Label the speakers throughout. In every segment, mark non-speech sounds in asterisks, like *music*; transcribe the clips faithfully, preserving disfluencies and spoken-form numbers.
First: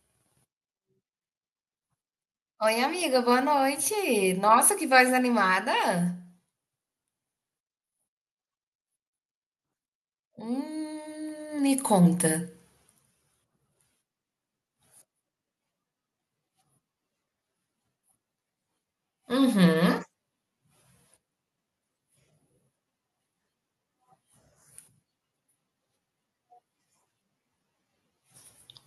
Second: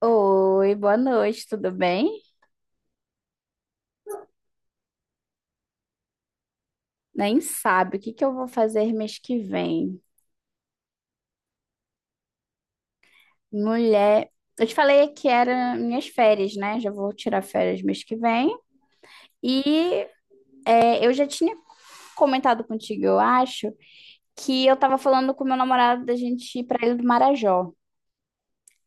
Speaker 1: Oi, boa noite, tudo bem?
Speaker 2: Oi, amiga, boa noite. Nossa, que voz animada.
Speaker 1: Nem sabe o que que eu vou fazer mês que vem.
Speaker 2: Hum, me conta.
Speaker 1: Mulher, eu te falei que era minhas férias, né? Já vou tirar férias mês que vem.
Speaker 2: Uhum.
Speaker 1: E é, eu já tinha comentado contigo, eu acho, que eu tava falando com meu namorado da gente ir pra Ilha do Marajó.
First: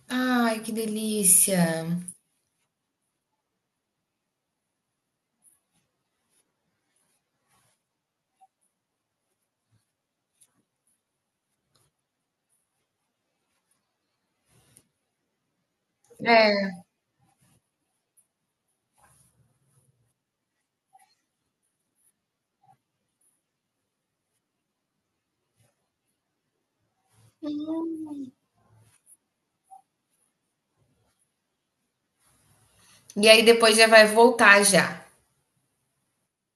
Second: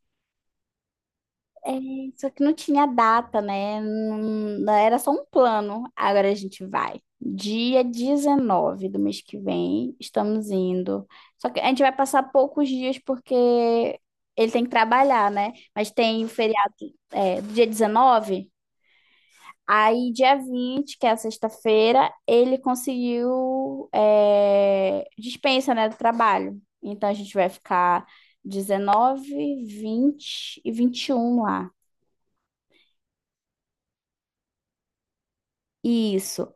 Speaker 2: Ai, que delícia.
Speaker 1: É, só que não tinha data, né? Não- era só um plano. Agora a gente vai. Dia dezenove do mês que vem, estamos indo. Só que a gente vai passar poucos dias porque ele tem que trabalhar, né? Mas tem o feriado,
Speaker 2: É.
Speaker 1: é, do dia dezenove. Aí, dia vinte, que é a sexta-feira, ele conseguiu, é, dispensa, né, do trabalho. Então a gente vai ficar dezenove, vinte e vinte e um lá.
Speaker 2: E aí depois já vai voltar já.
Speaker 1: Isso.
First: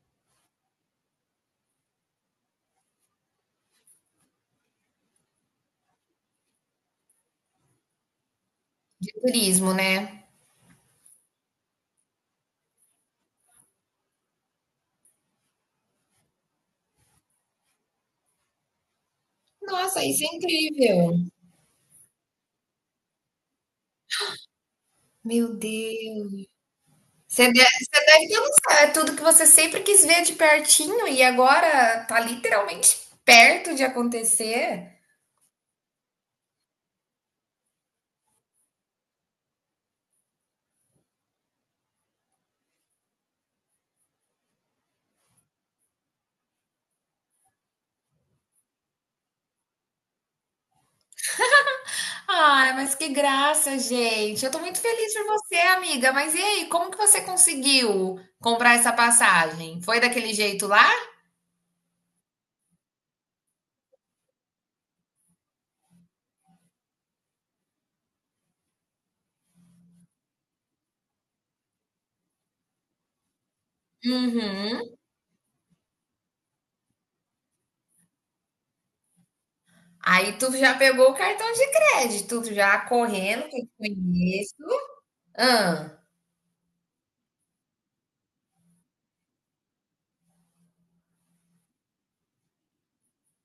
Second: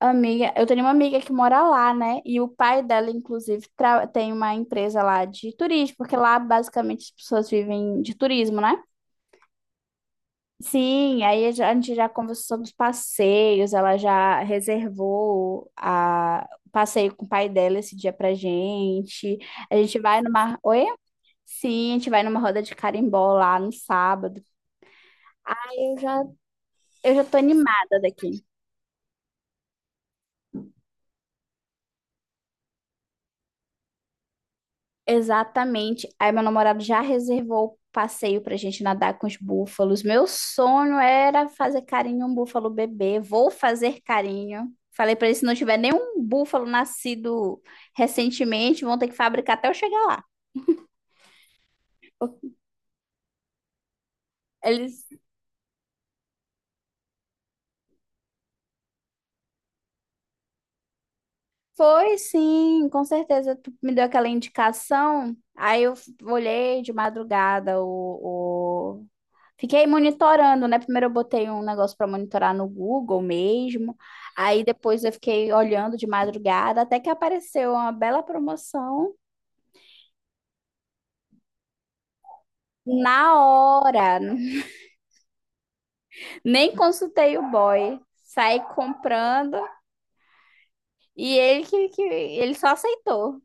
Speaker 1: Amiga, eu tenho uma amiga que mora lá, né? E o pai dela, inclusive, tra- tem uma empresa lá de turismo, porque lá basicamente as pessoas vivem de turismo, né?
Speaker 2: De turismo, né?
Speaker 1: Sim, aí a gente a gente já conversou sobre os passeios, ela já reservou a o passeio com o pai dela esse dia pra gente. A gente
Speaker 2: Nossa,
Speaker 1: vai
Speaker 2: isso é
Speaker 1: numa. Oi?
Speaker 2: incrível.
Speaker 1: Sim, a gente vai numa roda de carimbó lá no sábado.
Speaker 2: Meu
Speaker 1: Aí eu já,
Speaker 2: Deus.
Speaker 1: eu já tô
Speaker 2: Você deve,
Speaker 1: animada
Speaker 2: você deve ter
Speaker 1: daqui.
Speaker 2: um- é tudo que você sempre quis ver de pertinho e agora tá literalmente perto de acontecer.
Speaker 1: Exatamente. Aí meu namorado já reservou o passeio pra gente nadar com os búfalos. Meu sonho era fazer carinho em um búfalo bebê. Vou fazer carinho. Falei pra ele, se não tiver nenhum búfalo nascido recentemente, vão ter que fabricar até eu chegar lá.
Speaker 2: Ai, mas que graça, gente. Eu tô muito
Speaker 1: Ele
Speaker 2: feliz por você, amiga. Mas e aí, como que você conseguiu comprar essa passagem? Foi daquele jeito lá?
Speaker 1: foi sim, com certeza. Tu me deu aquela indicação. Aí eu f- olhei de madrugada o, fiquei monitorando, né? Primeiro eu botei um negócio para monitorar no Google mesmo. Aí
Speaker 2: Uhum.
Speaker 1: depois eu fiquei olhando de madrugada até que apareceu uma bela promoção
Speaker 2: Aí tu já pegou o cartão de crédito, tu já
Speaker 1: na
Speaker 2: correndo, que eu te
Speaker 1: hora.
Speaker 2: conheço. Ah,
Speaker 1: Nem consultei o boy. Saí comprando e ele que, que ele só aceitou.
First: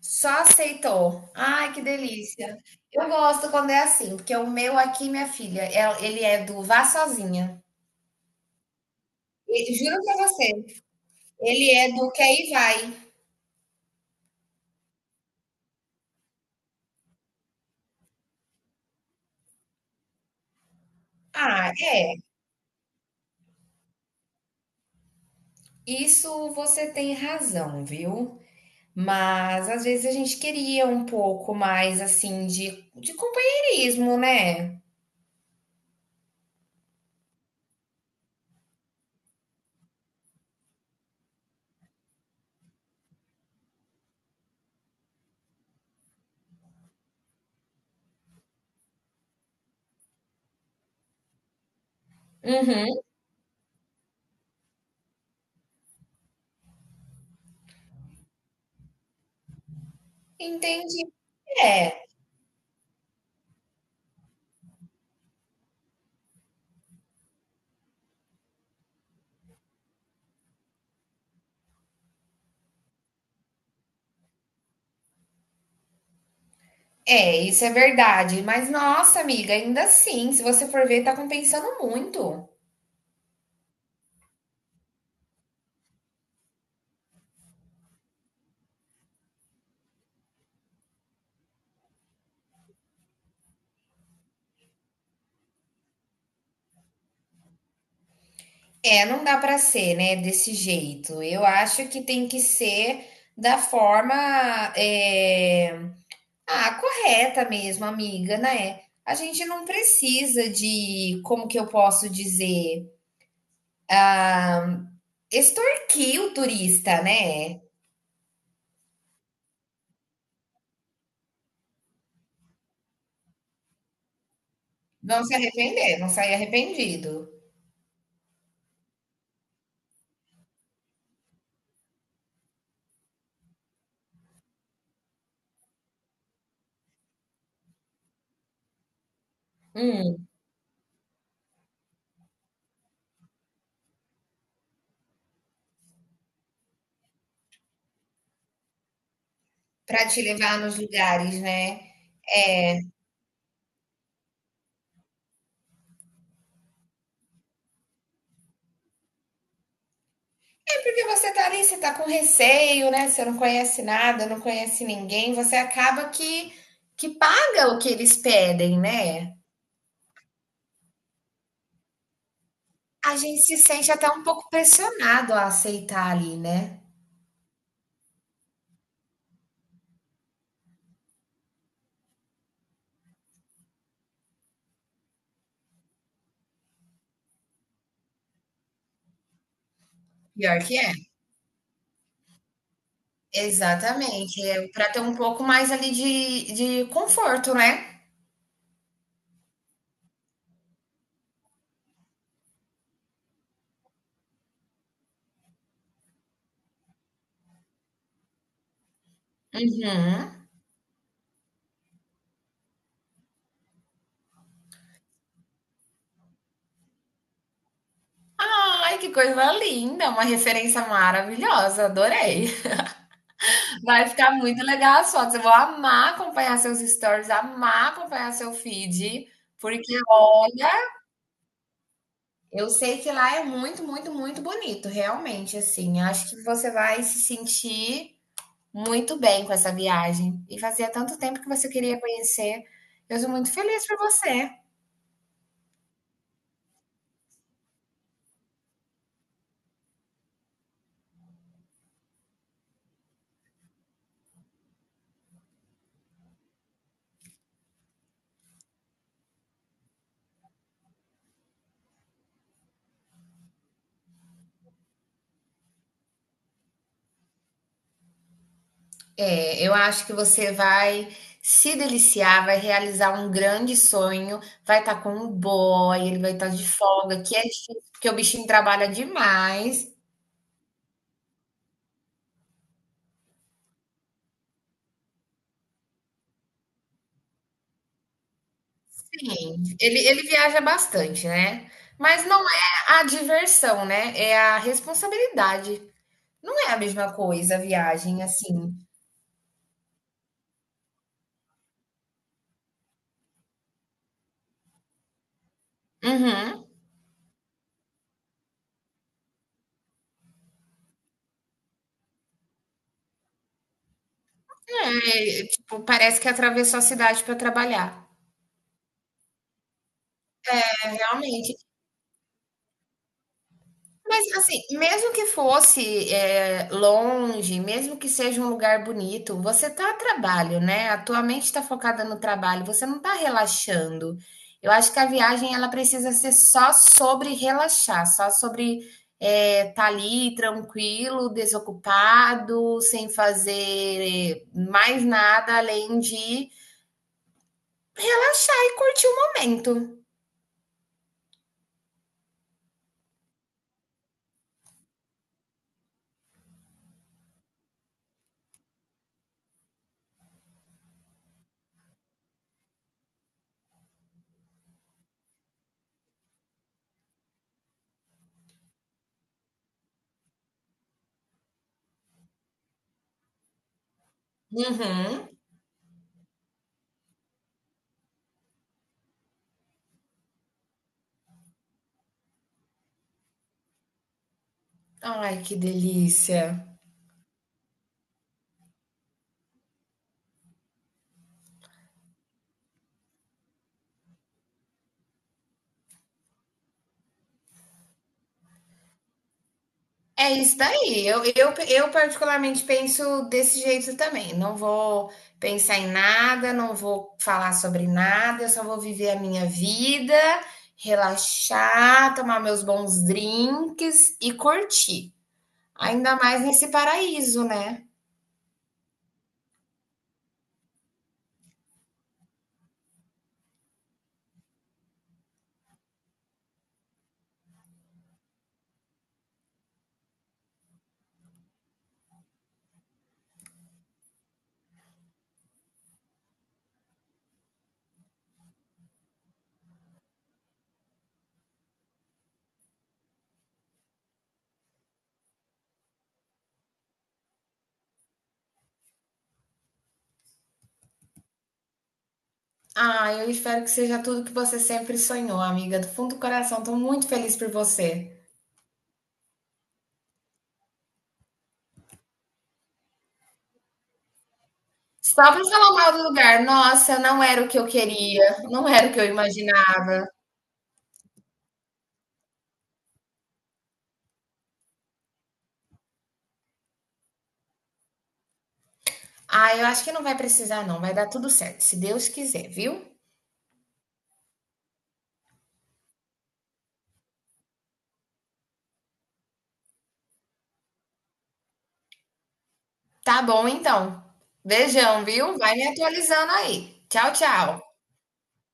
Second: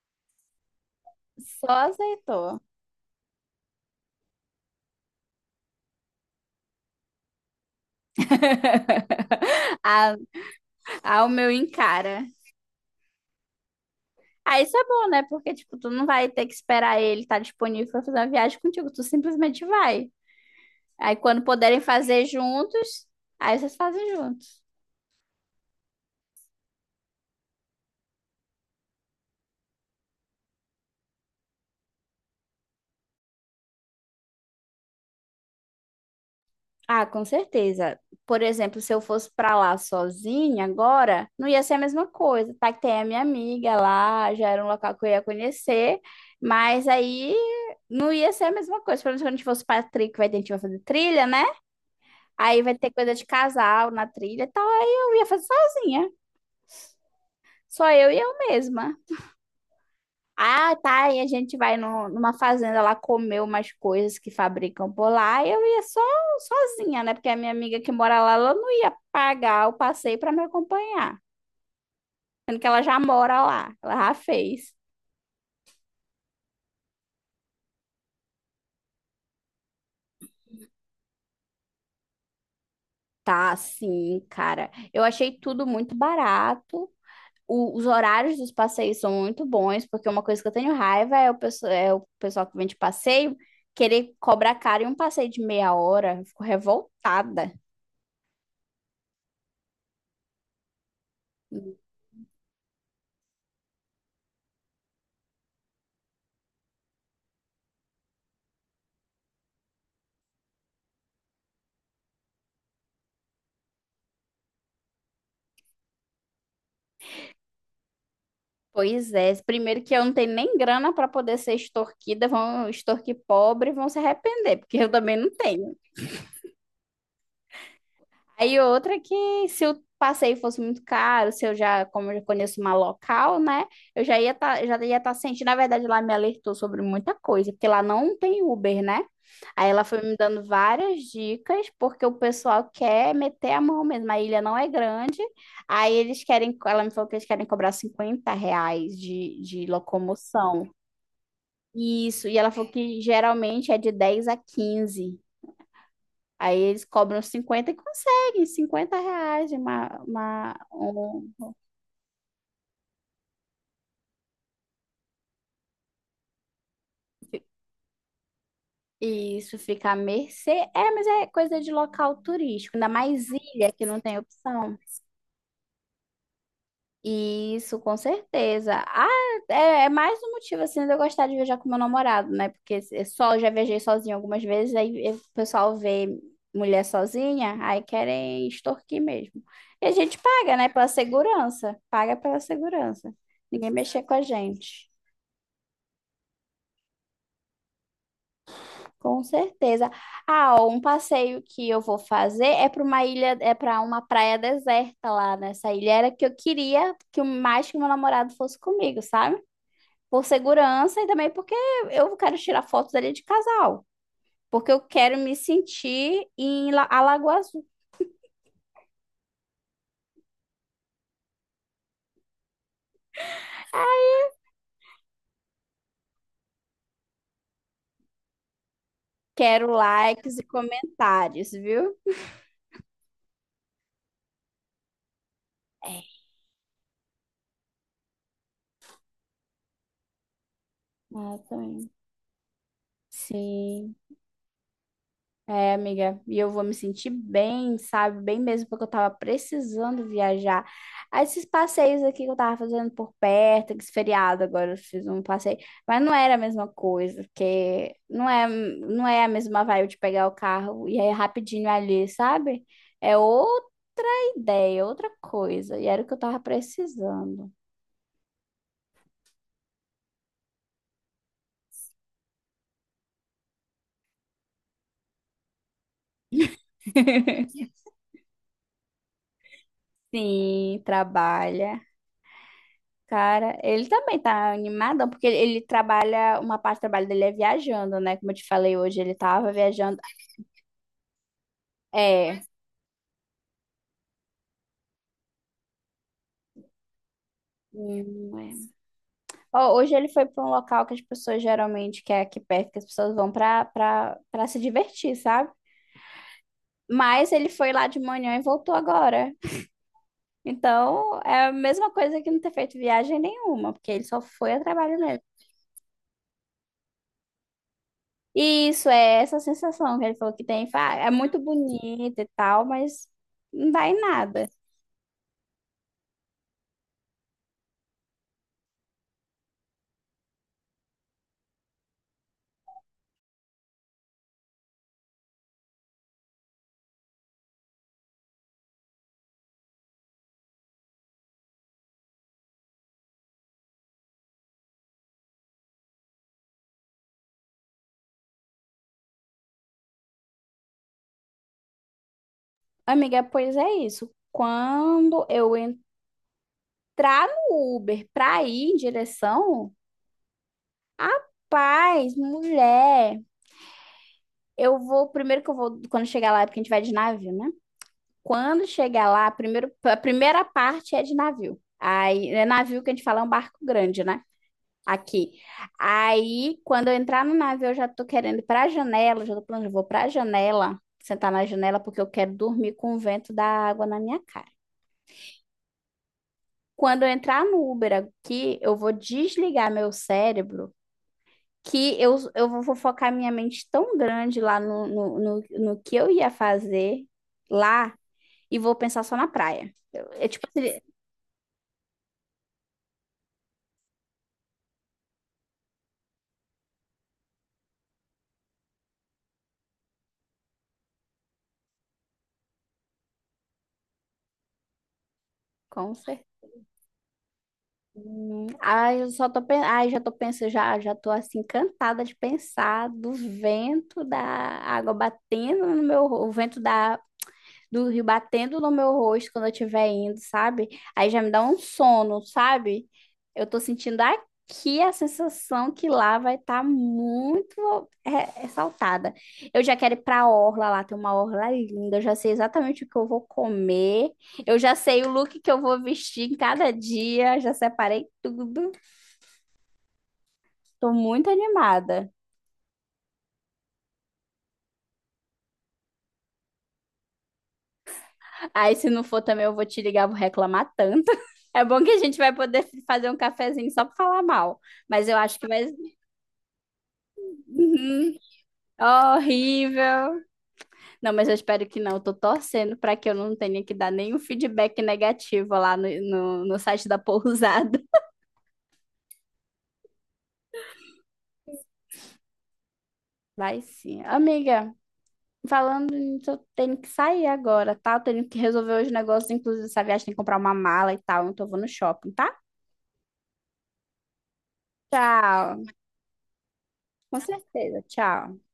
Speaker 2: só aceitou.
Speaker 1: Só
Speaker 2: Ai, que delícia.
Speaker 1: aceitou.
Speaker 2: Eu gosto quando é assim, porque o meu aqui, minha filha, é- ele é do vá sozinha. E- juro
Speaker 1: A,
Speaker 2: pra você,
Speaker 1: Ao meu
Speaker 2: ele é do
Speaker 1: encara.
Speaker 2: quer e vai.
Speaker 1: Ah, isso é bom, né? Porque, tipo, tu não vai ter que esperar ele estar disponível para fazer uma viagem contigo. Tu simplesmente vai. Aí quando
Speaker 2: Ah,
Speaker 1: puderem
Speaker 2: é.
Speaker 1: fazer juntos, aí vocês fazem juntos.
Speaker 2: Isso você tem razão, viu? Mas às vezes a gente queria um pouco mais assim de, de companheirismo, né?
Speaker 1: Ah, com certeza. Por exemplo, se eu fosse pra lá sozinha agora, não ia ser a mesma coisa, tá? Que tem a minha amiga lá, já era um local que eu ia conhecer, mas aí não ia ser a mesma coisa. Pelo menos quando a gente fosse pra trilha, que vai ter, a gente vai fazer trilha, né? Aí vai
Speaker 2: Uhum,
Speaker 1: ter coisa de casal na trilha e tal, aí eu ia fazer sozinha. Só eu e eu mesma. Ah,
Speaker 2: entendi.
Speaker 1: tá. E a gente vai
Speaker 2: É,
Speaker 1: no- numa fazenda lá comer umas coisas que fabricam por lá. E eu ia só sozinha, né? Porque a minha amiga que mora lá, ela não ia pagar o passeio para me acompanhar. Sendo que ela já mora lá, ela já fez.
Speaker 2: é, isso é verdade. Mas nossa, amiga, ainda assim, se você for ver, tá compensando muito.
Speaker 1: Tá, sim, cara. Eu achei tudo muito barato. O- os horários dos passeios são muito bons, porque uma coisa que eu tenho raiva é o, pesso- é o pessoal que vem de passeio querer cobrar caro em um passeio de meia hora. Eu fico revoltada.
Speaker 2: É, não dá pra ser, né, desse jeito. Eu acho que tem que ser da forma, é, ah, correta mesmo, amiga, né? A gente não precisa de, como que eu posso dizer, extorquir o turista, né?
Speaker 1: Pois é, primeiro que eu não tenho nem grana para poder ser extorquida, vão extorquir pobre, e vão se arrepender, porque eu também
Speaker 2: Não
Speaker 1: não
Speaker 2: se
Speaker 1: tenho.
Speaker 2: arrepender, não sair arrependido.
Speaker 1: Aí outra que se o passeio fosse muito caro, se eu já, como eu já conheço uma local, né, eu já ia tá, já ia estar sentindo, na verdade lá me alertou sobre muita coisa, porque lá não tem Uber, né? Aí ela foi me
Speaker 2: Hum,
Speaker 1: dando várias dicas, porque o pessoal quer meter a mão mesmo, a ilha não é grande, aí eles querem, ela me falou que eles querem cobrar cinquenta reais de, de
Speaker 2: para te levar
Speaker 1: locomoção.
Speaker 2: nos lugares, né?
Speaker 1: Isso, e ela falou que geralmente é de dez a quinze. Aí eles cobram cinquenta e conseguem cinquenta reais de uma, uma,
Speaker 2: É porque
Speaker 1: um-
Speaker 2: você tá ali, você tá com receio, né? Você não conhece nada, não conhece ninguém, você acaba que que paga o que eles pedem, né?
Speaker 1: Isso fica à mercê. É, mas é coisa de local turístico, ainda
Speaker 2: A
Speaker 1: mais
Speaker 2: gente se
Speaker 1: ilha que
Speaker 2: sente
Speaker 1: não
Speaker 2: até
Speaker 1: tem
Speaker 2: um pouco
Speaker 1: opção.
Speaker 2: pressionado a aceitar ali, né?
Speaker 1: Isso, com certeza. Ah, é, é mais um motivo assim de eu gostar de viajar com meu namorado, né? Porque se- só eu já viajei sozinha algumas vezes, aí eh, o pessoal vê mulher sozinha, aí querem extorquir mesmo. E a gente paga,
Speaker 2: Pior
Speaker 1: né?
Speaker 2: que
Speaker 1: Pela
Speaker 2: é.
Speaker 1: segurança. Paga pela segurança. Ninguém mexer com a
Speaker 2: Exatamente, é
Speaker 1: gente.
Speaker 2: pra ter um pouco mais ali de de conforto, né.
Speaker 1: Com certeza. Ah, ó, um passeio que eu vou fazer é para uma ilha, é para uma praia deserta lá nessa ilha. Era que eu queria que o mais que meu namorado fosse comigo, sabe? Por
Speaker 2: Uhum.
Speaker 1: segurança e também porque eu quero tirar fotos ali de casal, porque eu quero me sentir em La- Alagoas.
Speaker 2: Ai, que coisa linda, uma referência maravilhosa, adorei. Vai ficar muito legal as fotos, eu vou amar acompanhar seus stories, amar acompanhar seu feed,
Speaker 1: Quero
Speaker 2: porque
Speaker 1: likes e
Speaker 2: olha,
Speaker 1: comentários, viu?
Speaker 2: eu sei que lá é muito, muito, muito bonito, realmente, assim, acho que você vai se sentir muito bem com essa viagem, e fazia tanto
Speaker 1: Ah,
Speaker 2: tempo que você
Speaker 1: também.
Speaker 2: queria conhecer, eu sou muito feliz
Speaker 1: Sim.
Speaker 2: por você.
Speaker 1: É, amiga, e eu vou me sentir bem, sabe? Bem mesmo, porque eu tava precisando viajar. Ah, esses passeios aqui que eu tava fazendo por perto, esse feriado agora eu fiz um passeio, mas não era a mesma coisa, porque não é, não é a mesma vibe de pegar o carro e aí é rapidinho ali, sabe? É outra ideia, outra coisa, e era o que eu tava precisando.
Speaker 2: É, eu acho que você vai se deliciar, vai realizar um grande sonho, vai estar com um boy, ele vai estar de folga, que é difícil,
Speaker 1: *laughs*
Speaker 2: porque o bichinho trabalha demais.
Speaker 1: Sim, trabalha. Cara, ele também tá animadão, porque ele, ele trabalha, uma parte do trabalho dele é viajando, né? Como eu te falei hoje, ele tava
Speaker 2: Sim,
Speaker 1: viajando.
Speaker 2: ele, ele viaja bastante, né? Mas não
Speaker 1: É.
Speaker 2: é a diversão, né? É a responsabilidade. Não é a mesma coisa a viagem,
Speaker 1: Hum, é.
Speaker 2: assim.
Speaker 1: Ó, hoje ele foi pra um local que as pessoas geralmente, que é aqui perto, que as pessoas vão pra, pra, pra se divertir, sabe?
Speaker 2: Uhum.
Speaker 1: Mas ele foi lá de manhã e voltou agora. Então, é a mesma coisa que não ter feito viagem nenhuma, porque ele só foi a trabalho mesmo.
Speaker 2: É, tipo, parece que atravessou a cidade para trabalhar.
Speaker 1: E isso é essa sensação que ele falou que tem. Fala, "Ah, é muito
Speaker 2: Realmente.
Speaker 1: bonito e tal, mas não dá em
Speaker 2: Mas
Speaker 1: nada."
Speaker 2: assim, mesmo que fosse, eh, longe, mesmo que seja um lugar bonito, você tá a trabalho, né, a tua mente tá focada no trabalho, você não tá relaxando. Eu acho que a viagem ela precisa ser só sobre relaxar, só sobre, eh, tá ali tranquilo, desocupado, sem fazer mais nada além de relaxar e curtir o momento.
Speaker 1: Amiga, pois é isso. Quando eu entrar no Uber pra ir em direção, rapaz, mulher, eu vou. Primeiro que eu vou. Quando chegar lá, é porque a gente vai de navio, né? Quando chegar lá, primeiro, a primeira parte é de navio. Aí, é navio que a gente fala é um barco grande, né?
Speaker 2: Uhum.
Speaker 1: Aqui. Aí, quando eu entrar no navio, eu já tô querendo ir pra janela, já tô planejando, eu vou pra janela, sentar na janela, porque eu quero dormir com o vento da água na minha cara.
Speaker 2: Ai, que delícia.
Speaker 1: Quando eu entrar no Uber aqui, eu vou desligar meu cérebro, que eu, eu vou focar minha mente tão grande lá no, no, no, no que eu ia fazer lá e vou pensar só na praia. Eu- É
Speaker 2: É
Speaker 1: tipo
Speaker 2: isso
Speaker 1: assim,
Speaker 2: daí. Eu, eu, eu particularmente penso desse jeito também. Não vou pensar em nada, não vou falar sobre nada, eu só vou viver a minha vida, relaxar, tomar meus bons drinks e curtir.
Speaker 1: com
Speaker 2: Ainda
Speaker 1: certeza.
Speaker 2: mais nesse paraíso, né?
Speaker 1: Hum, Ai, eu só tô, pen- ai, já tô pensando, já, já tô assim, encantada de pensar do vento da água batendo no meu, o vento da do rio batendo no meu rosto quando eu estiver indo, sabe? Aí já me dá um sono, sabe? Eu tô sentindo aqui a sensação que lá vai estar muito re- ressaltada. Eu já quero ir pra orla lá, tem uma orla linda, eu já sei exatamente o que eu vou comer, eu já sei o look que eu vou vestir em cada dia, já separei tudo. Tô muito animada.
Speaker 2: Ah, eu espero que seja tudo que você sempre sonhou, amiga. Do fundo do coração, estou muito feliz por você.
Speaker 1: Aí, se não for também, eu vou te ligar, vou reclamar tanto. *laughs* É bom que a gente vai poder fazer um cafezinho só pra falar mal. Mas eu
Speaker 2: Só
Speaker 1: acho
Speaker 2: para
Speaker 1: que vai.
Speaker 2: falar mal do lugar, nossa, não era o que eu
Speaker 1: Uhum.
Speaker 2: queria, não era o que eu imaginava.
Speaker 1: Horrível. Não, mas eu espero que não. Eu tô torcendo pra que eu não tenha que dar nenhum feedback negativo lá no, no, no site da pousada.
Speaker 2: Ah, eu acho que não vai precisar, não. Vai dar tudo certo, se Deus quiser, viu?
Speaker 1: *laughs* Vai sim. Amiga, falando nisso, eu tenho que sair agora, tá? Eu tenho que resolver os negócios, inclusive essa viagem, tem que comprar uma mala e tal. Então eu vou no shopping, tá?
Speaker 2: Tá bom, então. Beijão, viu? Vai me
Speaker 1: Tchau.
Speaker 2: atualizando aí. Tchau,
Speaker 1: Com
Speaker 2: tchau.
Speaker 1: certeza, tchau.